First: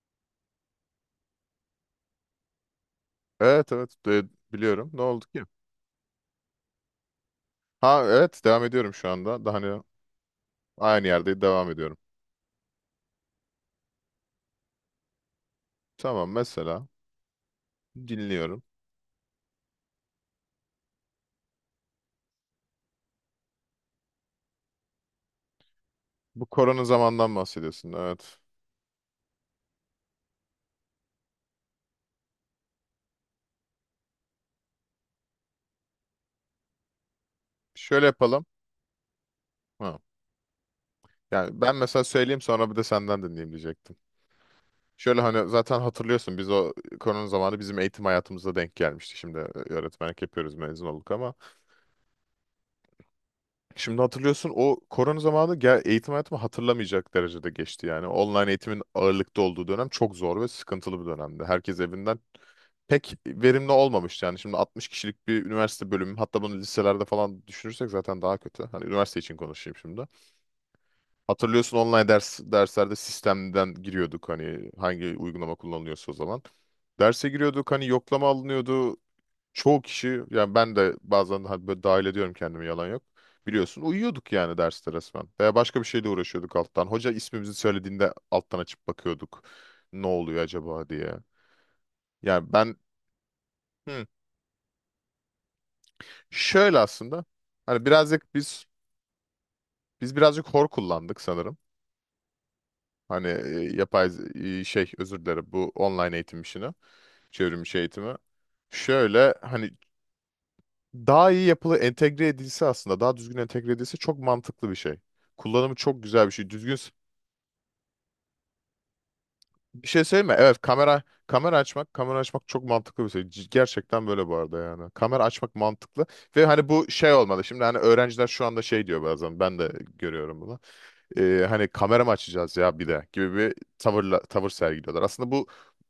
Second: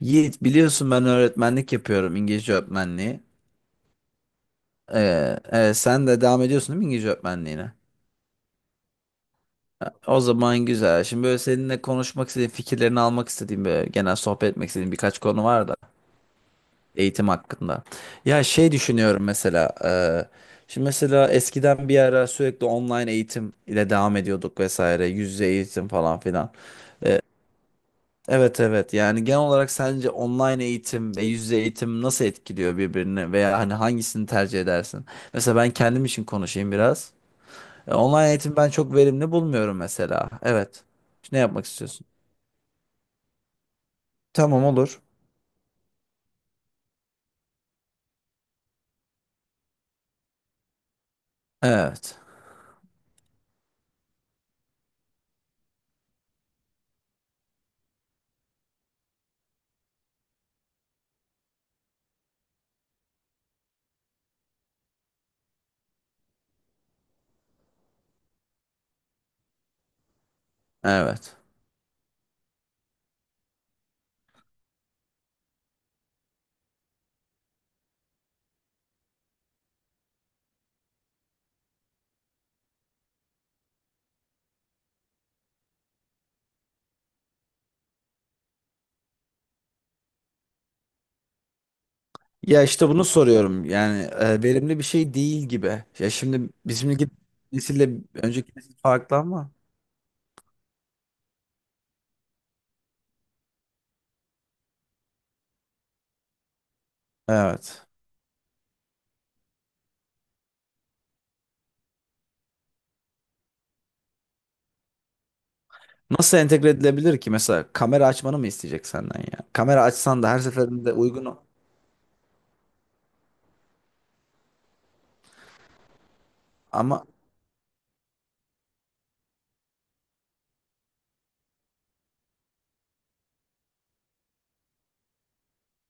Yiğit biliyorsun ben öğretmenlik yapıyorum İngilizce öğretmenliği. Evet, evet, biliyorum. Ne oldu ki? Evet, sen de devam ediyorsun değil mi İngilizce öğretmenliğine? Ha, evet, devam ediyorum şu anda. Daha hani O zaman güzel. aynı Şimdi böyle yerde devam seninle ediyorum. konuşmak istediğim, fikirlerini almak istediğim, böyle genel sohbet etmek istediğim birkaç konu var da Tamam, mesela eğitim hakkında. Ya dinliyorum. şey düşünüyorum mesela. Şimdi mesela eskiden bir ara sürekli online eğitim ile devam ediyorduk vesaire, yüz yüze eğitim falan Bu filan. korona zamandan bahsediyorsun. Evet. Evet evet, yani genel olarak sence online eğitim ve yüz yüze eğitim nasıl etkiliyor birbirini veya hani hangisini tercih edersin? Mesela ben kendim için konuşayım biraz. Şöyle Online yapalım. eğitim ben çok verimli bulmuyorum Ha. mesela. Evet. Ne Yani yapmak ben mesela istiyorsun? söyleyeyim, sonra bir de senden dinleyeyim diyecektim. Tamam olur. Şöyle hani zaten hatırlıyorsun, biz o korona zamanı bizim eğitim hayatımıza denk gelmişti. Şimdi öğretmenlik yapıyoruz, mezun olduk ama. Evet. Şimdi hatırlıyorsun, o korona zamanı gel eğitim hayatımı hatırlamayacak derecede geçti yani. Online eğitimin ağırlıkta olduğu dönem çok zor ve sıkıntılı bir dönemdi. Herkes evinden pek verimli olmamıştı. Yani şimdi 60 kişilik bir üniversite bölümü, hatta bunu liselerde falan düşünürsek zaten daha kötü. Hani üniversite için konuşayım şimdi. Evet. Hatırlıyorsun, online derslerde sistemden giriyorduk, hani hangi uygulama kullanılıyorsa o zaman. Derse giriyorduk, hani yoklama alınıyordu. Çoğu kişi, yani ben de bazen hani böyle dahil ediyorum kendimi, yalan yok. Biliyorsun uyuyorduk yani derste resmen. Veya başka bir şeyle uğraşıyorduk alttan. Hoca ismimizi söylediğinde alttan açıp bakıyorduk. Ne oluyor acaba diye. Yani Ya ben. işte bunu soruyorum hmm, yani verimli bir şey değil gibi. Ya şimdi Şöyle bizimki aslında hani nesille birazcık önceki biz nesil farklı ama. biz birazcık hor kullandık sanırım. Hani şey, özür dilerim, bu online eğitim işini, çevrim içi Evet. eğitimi. Şöyle hani daha iyi yapılı entegre edilse, aslında daha düzgün entegre edilse çok mantıklı bir şey. Kullanımı çok güzel bir Nasıl şey. entegre Düzgün s- edilebilir ki? Mesela kamera açmanı mı isteyecek senden ya? Kamera bir şey açsan söyleyeyim da mi? her Evet, seferinde kamera uygun. kamera açmak, kamera açmak çok mantıklı bir şey. Gerçekten böyle bu arada yani. Kamera açmak mantıklı ve hani bu Ama şey olmalı. Şimdi hani öğrenciler şu anda şey diyor bazen, ben de görüyorum bunu. Hani kamera mı açacağız ya bir de gibi bir tavırla, tavır sergiliyorlar. Aslında bu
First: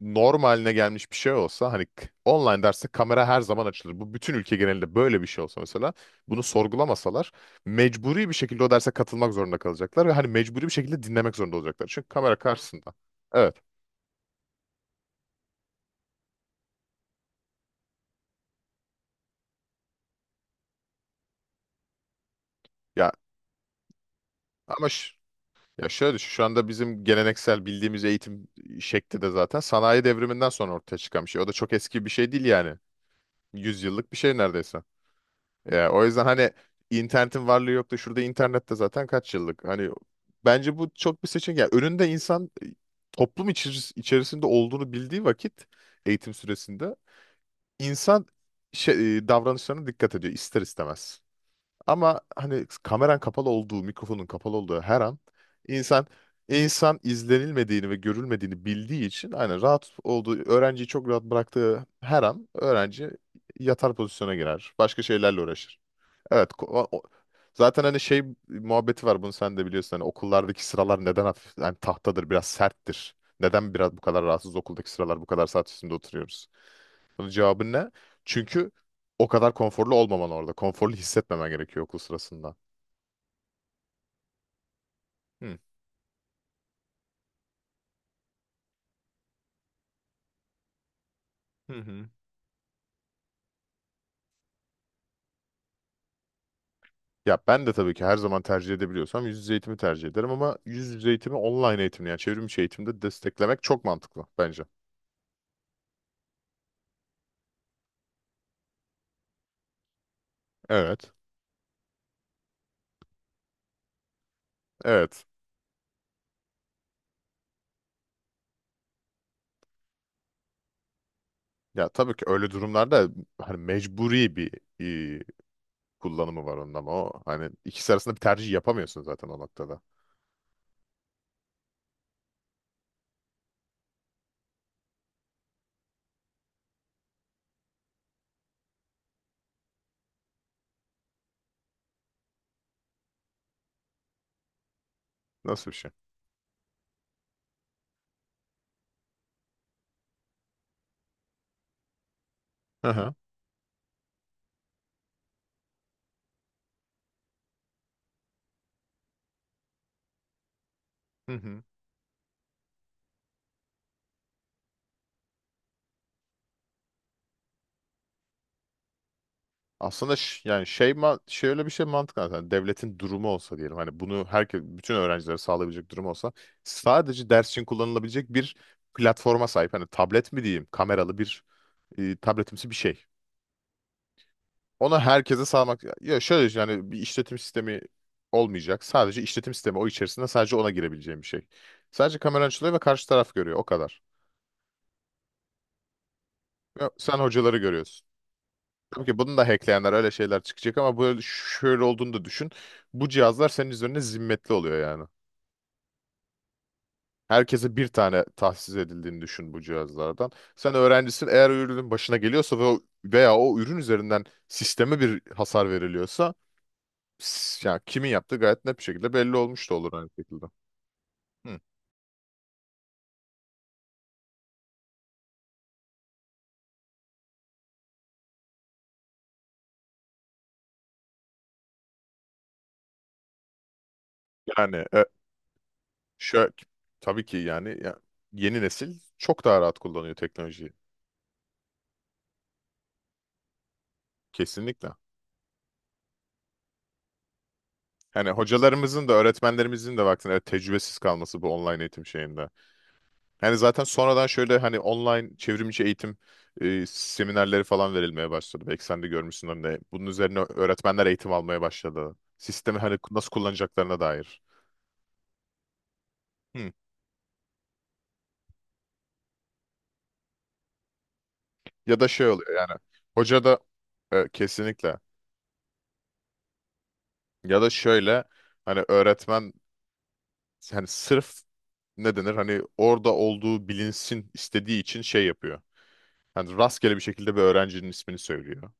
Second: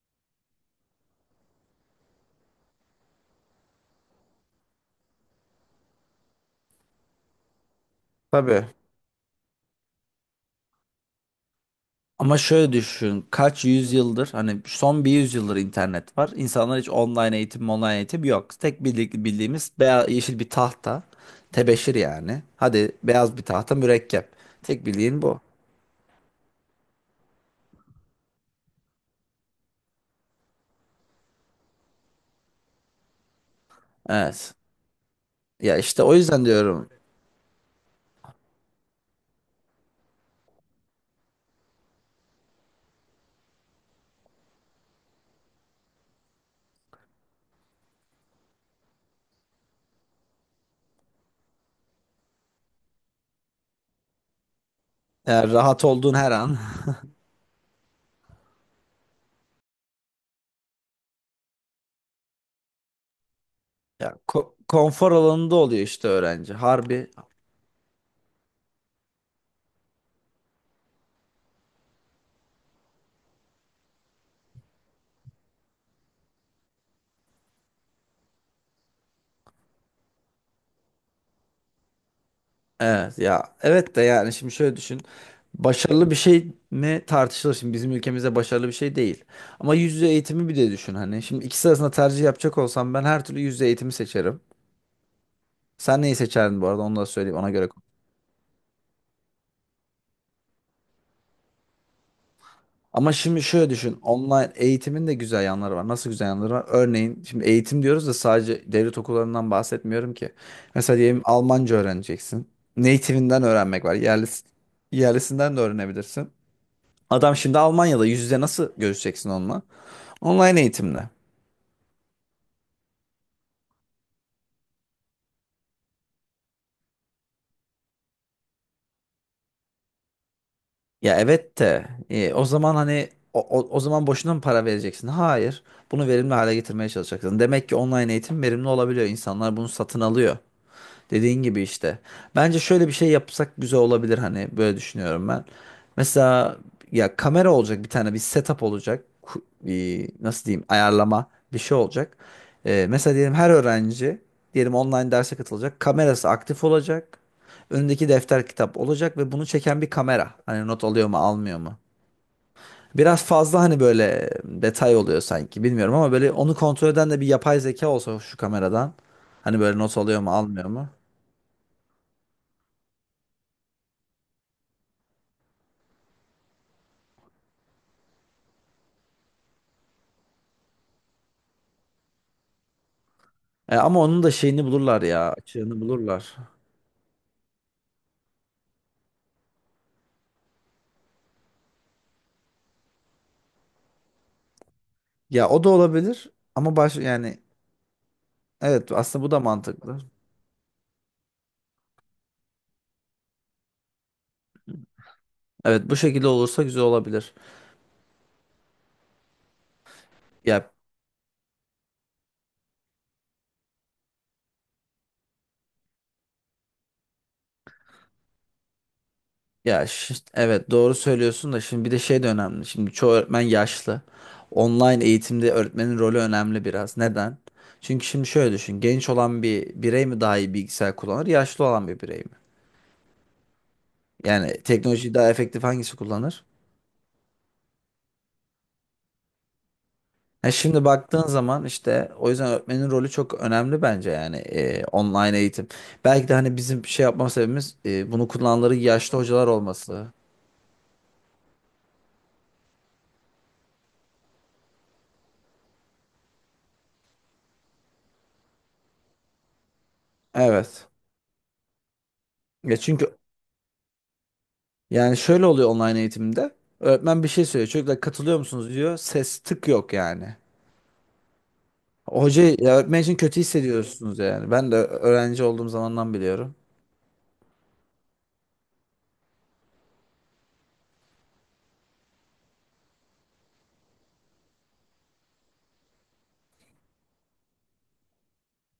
normaline gelmiş bir şey olsa, hani online derste kamera her zaman açılır. Bu bütün ülke genelinde böyle bir şey olsa mesela, bunu sorgulamasalar, mecburi bir şekilde tabii. o derse katılmak zorunda kalacaklar ve hani mecburi bir şekilde dinlemek zorunda olacaklar. Çünkü kamera Ama şöyle karşısında. düşün. Evet. Kaç yüzyıldır hani son bir yüzyıldır internet var. İnsanlar hiç online eğitim, online eğitim yok. Tek bildiğimiz beyaz, yeşil bir tahta. Tebeşir yani. Hadi Ya beyaz bir tahta mürekkep. Tek ama ş- bildiğin bu. ya şöyle düşün, şu anda bizim geleneksel bildiğimiz eğitim şekli de zaten sanayi devriminden sonra ortaya çıkan bir şey. O da çok eski bir şey değil yani. 100 yıllık bir şey Evet. neredeyse. Ya Ya işte o o yüzden yüzden hani, diyorum. internetin varlığı yok da şurada, internette zaten kaç yıllık. Hani bence bu çok bir seçenek. Yani önünde insan toplum içerisinde olduğunu bildiği vakit, eğitim süresinde insan şey, davranışlarına dikkat ediyor ister istemez. Ama hani kameran kapalı olduğu, mikrofonun kapalı olduğu her an Eğer rahat insan olduğun her an insan izlenilmediğini ve görülmediğini bildiği için, aynen rahat olduğu, öğrenciyi çok rahat bıraktığı her an öğrenci yatar ya, pozisyona girer. Başka konfor şeylerle alanında uğraşır. oluyor işte Evet, öğrenci. Harbi zaten hani şey muhabbeti var, bunu sen de biliyorsun, hani okullardaki sıralar neden hafif hani tahtadır, biraz serttir. Neden biraz bu kadar rahatsız okuldaki sıralar, bu kadar saat üstünde oturuyoruz? Bunun cevabı ne? Çünkü o kadar konforlu olmaman orada. Konforlu hissetmemen gerekiyor okul sırasında. evet ya, evet de yani şimdi şöyle düşün. Hı. Başarılı bir şey mi tartışılır, şimdi bizim ülkemizde başarılı bir şey değil. Ama yüz yüze eğitimi bir de düşün hani. Şimdi ikisi Hı arasında hı. tercih yapacak olsam ben her türlü yüz yüze eğitimi seçerim. Sen neyi seçerdin bu arada, onu da Ya söyleyeyim ona ben göre. de tabii ki her zaman tercih edebiliyorsam yüz yüze eğitimi tercih ederim, ama yüz yüze eğitimi online eğitimle, yani çevrim içi eğitimde Ama şimdi desteklemek şöyle çok düşün. mantıklı Online bence. eğitimin de güzel yanları var. Nasıl güzel yanları var? Örneğin şimdi eğitim diyoruz da sadece devlet okullarından bahsetmiyorum ki. Mesela Evet. diyelim Almanca öğreneceksin. Native'inden öğrenmek var. Evet. Yerlisinden de öğrenebilirsin. Adam şimdi Almanya'da, yüz yüze nasıl görüşeceksin onunla? Online eğitimle. Ya tabii ki öyle durumlarda hani mecburi bir e, kullanımı var onun, ama o hani ikisi arasında bir tercih yapamıyorsun zaten o noktada. Ya evet de o zaman hani o zaman boşuna mı para vereceksin? Hayır. Bunu verimli hale getirmeye çalışacaksın. Demek ki online eğitim verimli olabiliyor. İnsanlar bunu satın alıyor. Dediğin gibi işte. Bence şöyle bir şey yapsak güzel olabilir, hani böyle düşünüyorum ben. Nasıl bir şey? Mesela ya kamera olacak, bir tane bir setup olacak. Bir, nasıl diyeyim ayarlama bir şey olacak. Hı hı. Mesela diyelim her öğrenci diyelim online derse katılacak. Kamerası aktif olacak. Önündeki defter kitap olacak ve bunu çeken bir kamera. Hani not alıyor mu Hı almıyor hı. mu? Biraz fazla hani böyle detay oluyor sanki bilmiyorum, ama böyle onu kontrol eden de bir yapay zeka olsa şu kameradan. Hani böyle not Aslında alıyor mu almıyor yani mu? Şöyle bir şey mantıklı aslında. Devletin durumu olsa diyelim, hani bunu herkes, bütün öğrencilere sağlayabilecek durum olsa, sadece ders için kullanılabilecek bir platforma sahip hani, tablet mi diyeyim, kameralı bir tabletimsi bir şey. Ama onun da şeyini Ona bulurlar ya. herkese Açığını sağlamak, ya bulurlar. şöyle düşün, yani bir işletim sistemi olmayacak. Sadece işletim sistemi o, içerisinde sadece ona girebileceğim bir şey. Sadece kamera açılıyor ve karşı taraf görüyor, o kadar. Ya o da olabilir ama Ya sen yani hocaları görüyorsun. evet, Tabii ki aslında bu bunu da da hackleyenler, mantıklı. öyle şeyler çıkacak, ama böyle şöyle olduğunu da düşün. Bu cihazlar senin üzerine zimmetli oluyor yani. Evet, bu şekilde olursa güzel olabilir. Herkese bir tane tahsis edildiğini düşün bu cihazlardan. Ya Sen öğrencisin, eğer o ürünün başına geliyorsa ve o, veya o ürün üzerinden sisteme bir hasar veriliyorsa, ya kimin yaptığı gayet net bir şekilde belli olmuş da olur aynı şekilde. evet, doğru söylüyorsun Hı. da şimdi bir de şey de önemli. Şimdi çoğu öğretmen yaşlı. Online eğitimde öğretmenin rolü önemli biraz. Neden? Çünkü şimdi şöyle düşün. Genç olan bir birey mi daha iyi bilgisayar kullanır, yaşlı olan bir birey mi? Yani Yani teknolojiyi daha efektif hangisi kullanır? şöyle, tabii ki yani ya, yeni nesil çok daha rahat kullanıyor E teknolojiyi. şimdi baktığın zaman işte o yüzden öğretmenin rolü çok önemli bence yani Kesinlikle. online eğitim. Belki de hani bizim şey yapma sebebimiz bunu Hani kullananların hocalarımızın da, yaşlı hocalar öğretmenlerimizin de olması. baktığında, evet, tecrübesiz kalması bu online eğitim şeyinde. Hani zaten sonradan, şöyle hani online çevrimiçi eğitim seminerleri falan verilmeye başladı. Belki sen de görmüşsün de, bunun üzerine Evet. öğretmenler eğitim almaya başladı. Ya Sistemi hani çünkü nasıl kullanacaklarına dair. yani şöyle oluyor online eğitimde. Hı. Öğretmen bir şey söylüyor. Çocuklar katılıyor musunuz diyor. Ses tık yok yani. Ya da şey Hoca oluyor ya yani, öğretmen için kötü hoca da hissediyorsunuz yani. Ben de kesinlikle, öğrenci olduğum zamandan biliyorum. ya da şöyle hani, öğretmen hani sırf, ne denir, hani orada olduğu bilinsin istediği için şey yapıyor. Yani rastgele bir şekilde bir öğrencinin ismini söylüyor.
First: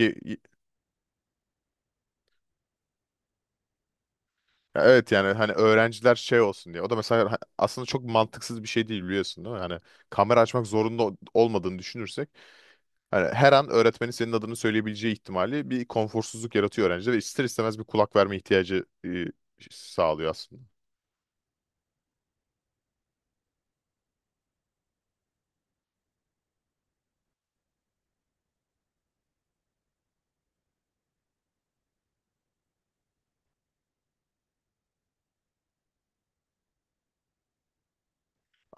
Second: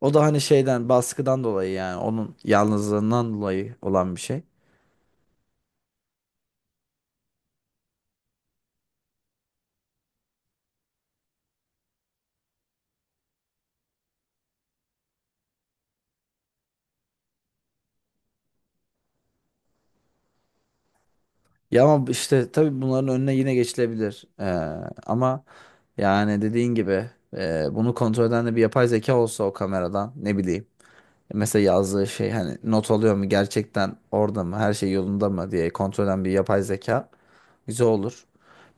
O da y- hani şeyden baskıdan dolayı yani, onun yalnızlığından dolayı olan bir şey. evet, yani hani öğrenciler şey olsun diye. O da mesela aslında çok mantıksız bir şey değil, biliyorsun değil mi? Yani kamera açmak zorunda olmadığını düşünürsek, hani her an öğretmenin senin adını söyleyebileceği ihtimali bir konforsuzluk yaratıyor öğrencide ve ister istemez bir kulak verme ihtiyacı sağlıyor aslında. Ya ama işte tabii bunların önüne yine geçilebilir. Ama yani dediğin gibi bunu kontrol eden de bir yapay zeka olsa o kameradan ne bileyim. Mesela yazdığı şey hani not alıyor mu gerçekten, orada mı, her şey yolunda mı diye kontrol eden bir yapay zeka güzel olur.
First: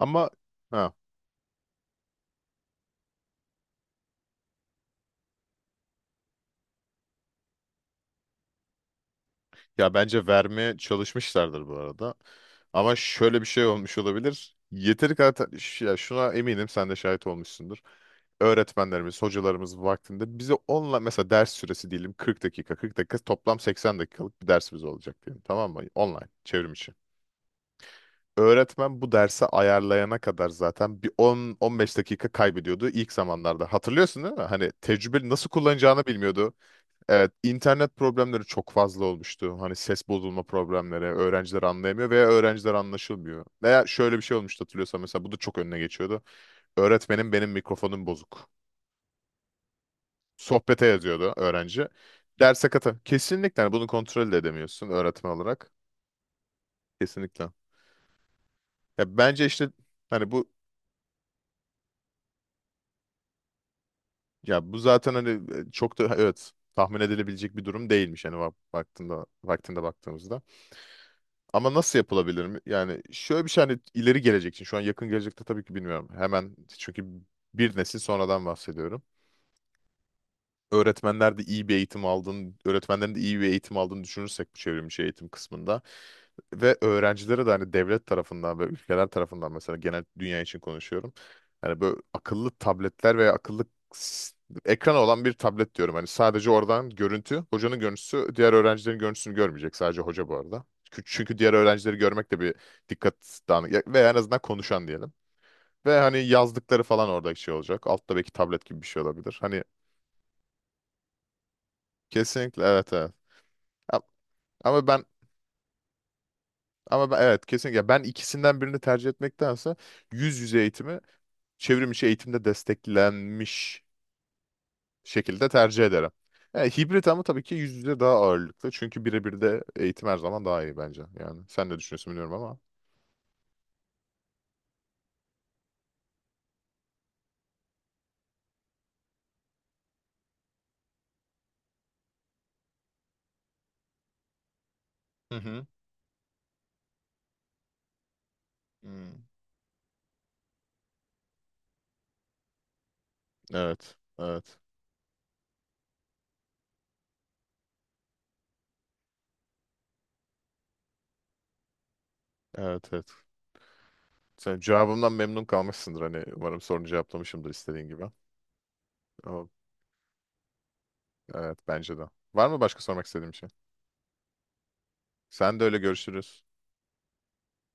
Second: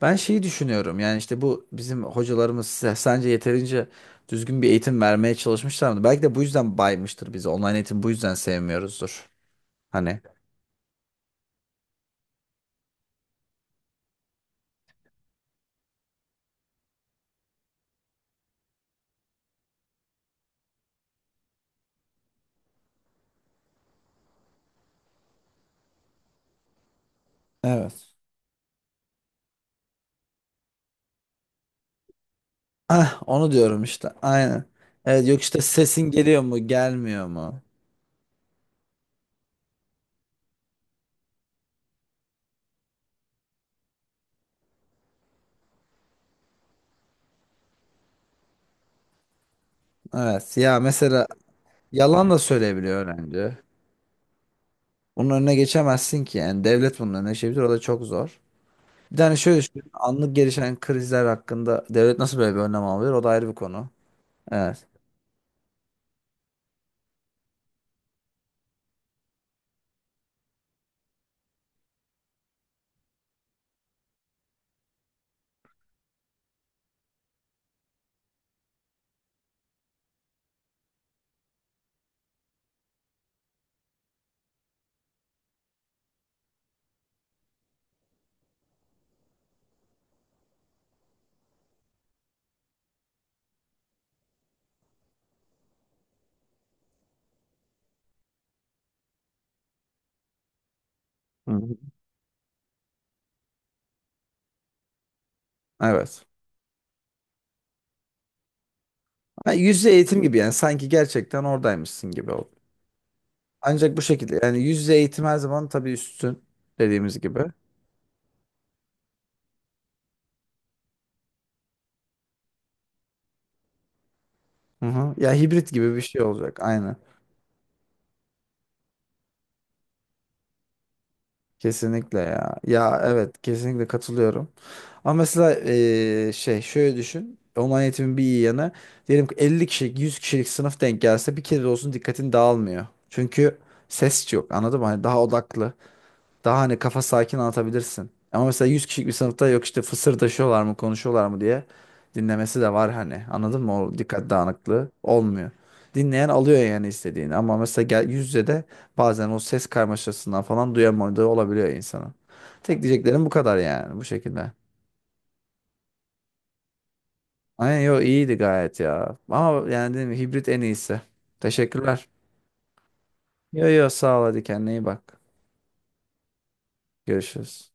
Ben şeyi ha, düşünüyorum yani, işte bu bizim hocalarımız sence yeterince düzgün bir eğitim vermeye çalışmışlar mı? Belki de bu yüzden baymıştır bizi online eğitim, bu yüzden sevmiyoruzdur. ya Hani. bence vermeye çalışmışlardır bu arada. Ama şöyle bir şey olmuş olabilir. Yeteri kadar ya, şuna eminim sen de şahit olmuşsundur. Öğretmenlerimiz, hocalarımız vaktinde bize onunla, mesela ders süresi diyelim 40 dakika, 40 dakika, toplam 80 dakikalık bir dersimiz olacak diyelim, tamam mı? Online, çevrim içi. Evet. Öğretmen bu dersi ayarlayana kadar zaten bir 10-15 dakika kaybediyordu ilk Ah, onu zamanlarda. diyorum işte. Hatırlıyorsun değil mi? Aynen. Hani Evet, tecrübeli, yok nasıl işte kullanacağını sesin geliyor bilmiyordu. mu, gelmiyor Evet, mu? internet problemleri çok fazla olmuştu. Hani ses bozulma problemleri, öğrenciler anlayamıyor veya öğrenciler anlaşılmıyor. Veya şöyle bir şey olmuştu hatırlıyorsan, mesela bu da çok önüne geçiyordu. Öğretmenim benim mikrofonum bozuk. Evet. Ya Sohbete mesela yazıyordu öğrenci. yalan da Derse katı. söyleyebiliyor öğrenci. Kesinlikle, hani bunu kontrol de edemiyorsun Bunun öğretmen önüne olarak. geçemezsin ki. Yani devlet bunun önüne Kesinlikle. geçebilir. O da çok zor. Ya Bir tane bence şöyle işte düşün. hani Anlık bu, gelişen krizler hakkında devlet nasıl böyle bir önlem alıyor? O da ayrı bir konu. ya bu Evet. zaten hani çok da, evet, tahmin edilebilecek bir durum değilmiş hani, baktığında, vaktinde baktığımızda. Ama nasıl yapılabilir mi? Yani şöyle bir şey, hani ileri gelecek için, şu an yakın gelecekte tabii ki bilmiyorum. Hemen, çünkü bir nesil sonradan bahsediyorum. Öğretmenler de iyi bir eğitim aldığını, öğretmenlerin de iyi bir eğitim aldığını düşünürsek bu çevrimiçi eğitim kısmında, ve öğrencilere de hani devlet tarafından ve ülkeler tarafından, mesela genel dünya için konuşuyorum. Hani böyle akıllı tabletler veya akıllı s- ekranı olan bir tablet diyorum. Hani sadece oradan görüntü, hocanın görüntüsü, diğer öğrencilerin görüntüsünü görmeyecek, sadece hoca bu arada. Çünkü Hı diğer hı. öğrencileri görmek de bir dikkat dağınık, veya en azından konuşan diyelim. Ve hani Evet. yazdıkları falan orada şey olacak. Altta belki tablet gibi bir şey olabilir. Ha, Hani yüz yüze eğitim gibi yani, sanki gerçekten oradaymışsın gibi oldu. kesinlikle, evet, evet. Ancak A- bu şekilde yani yüz Ama yüze ben, eğitim her zaman tabii üstün, dediğimiz evet gibi. kesinlikle, ben ikisinden birini tercih etmektense yüz yüze eğitimi çevrim içi eğitimde desteklenmiş Hı hı. Ya şekilde hibrit tercih gibi bir ederim. şey olacak. Yani Aynen. hibrit, ama tabii ki yüz yüze daha ağırlıklı. Çünkü birebir de eğitim her zaman daha iyi bence. Yani sen ne düşünüyorsun Kesinlikle bilmiyorum ya. ama. Ya evet, kesinlikle katılıyorum. Ama mesela şey şöyle düşün. Online eğitimin bir iyi yanı. Diyelim ki 50 kişilik, 100 kişilik sınıf denk gelse bir kere de olsun, dikkatin dağılmıyor. Çünkü ses yok, anladın mı? Hani daha Hı hı. odaklı. Daha hani kafa sakin anlatabilirsin. Ama mesela yüz kişilik bir Hmm. sınıfta yok işte fısırdaşıyorlar mı, konuşuyorlar mı diye dinlemesi de var hani. Anladın mı? Evet, O dikkat evet, dağınıklığı olmuyor. Dinleyen alıyor yani istediğini. Ama mesela gel, yüz yüze de bazen o ses karmaşasından falan duyamadığı olabiliyor insanın. Tek evet, evet. diyeceklerim bu kadar yani, bu şekilde. Sen cevabımdan memnun kalmışsındır, hani umarım sorunu cevaplamışımdır Aynen, istediğin yo gibi. iyiydi gayet ya. Ama Ama yani dedim, hibrit en iyisi. evet, bence de. Teşekkürler. Var mı başka sormak istediğim şey? Yo yo, sağ ol, hadi kendine iyi bak. Sen de öyle, görüşürüz. Görüşürüz.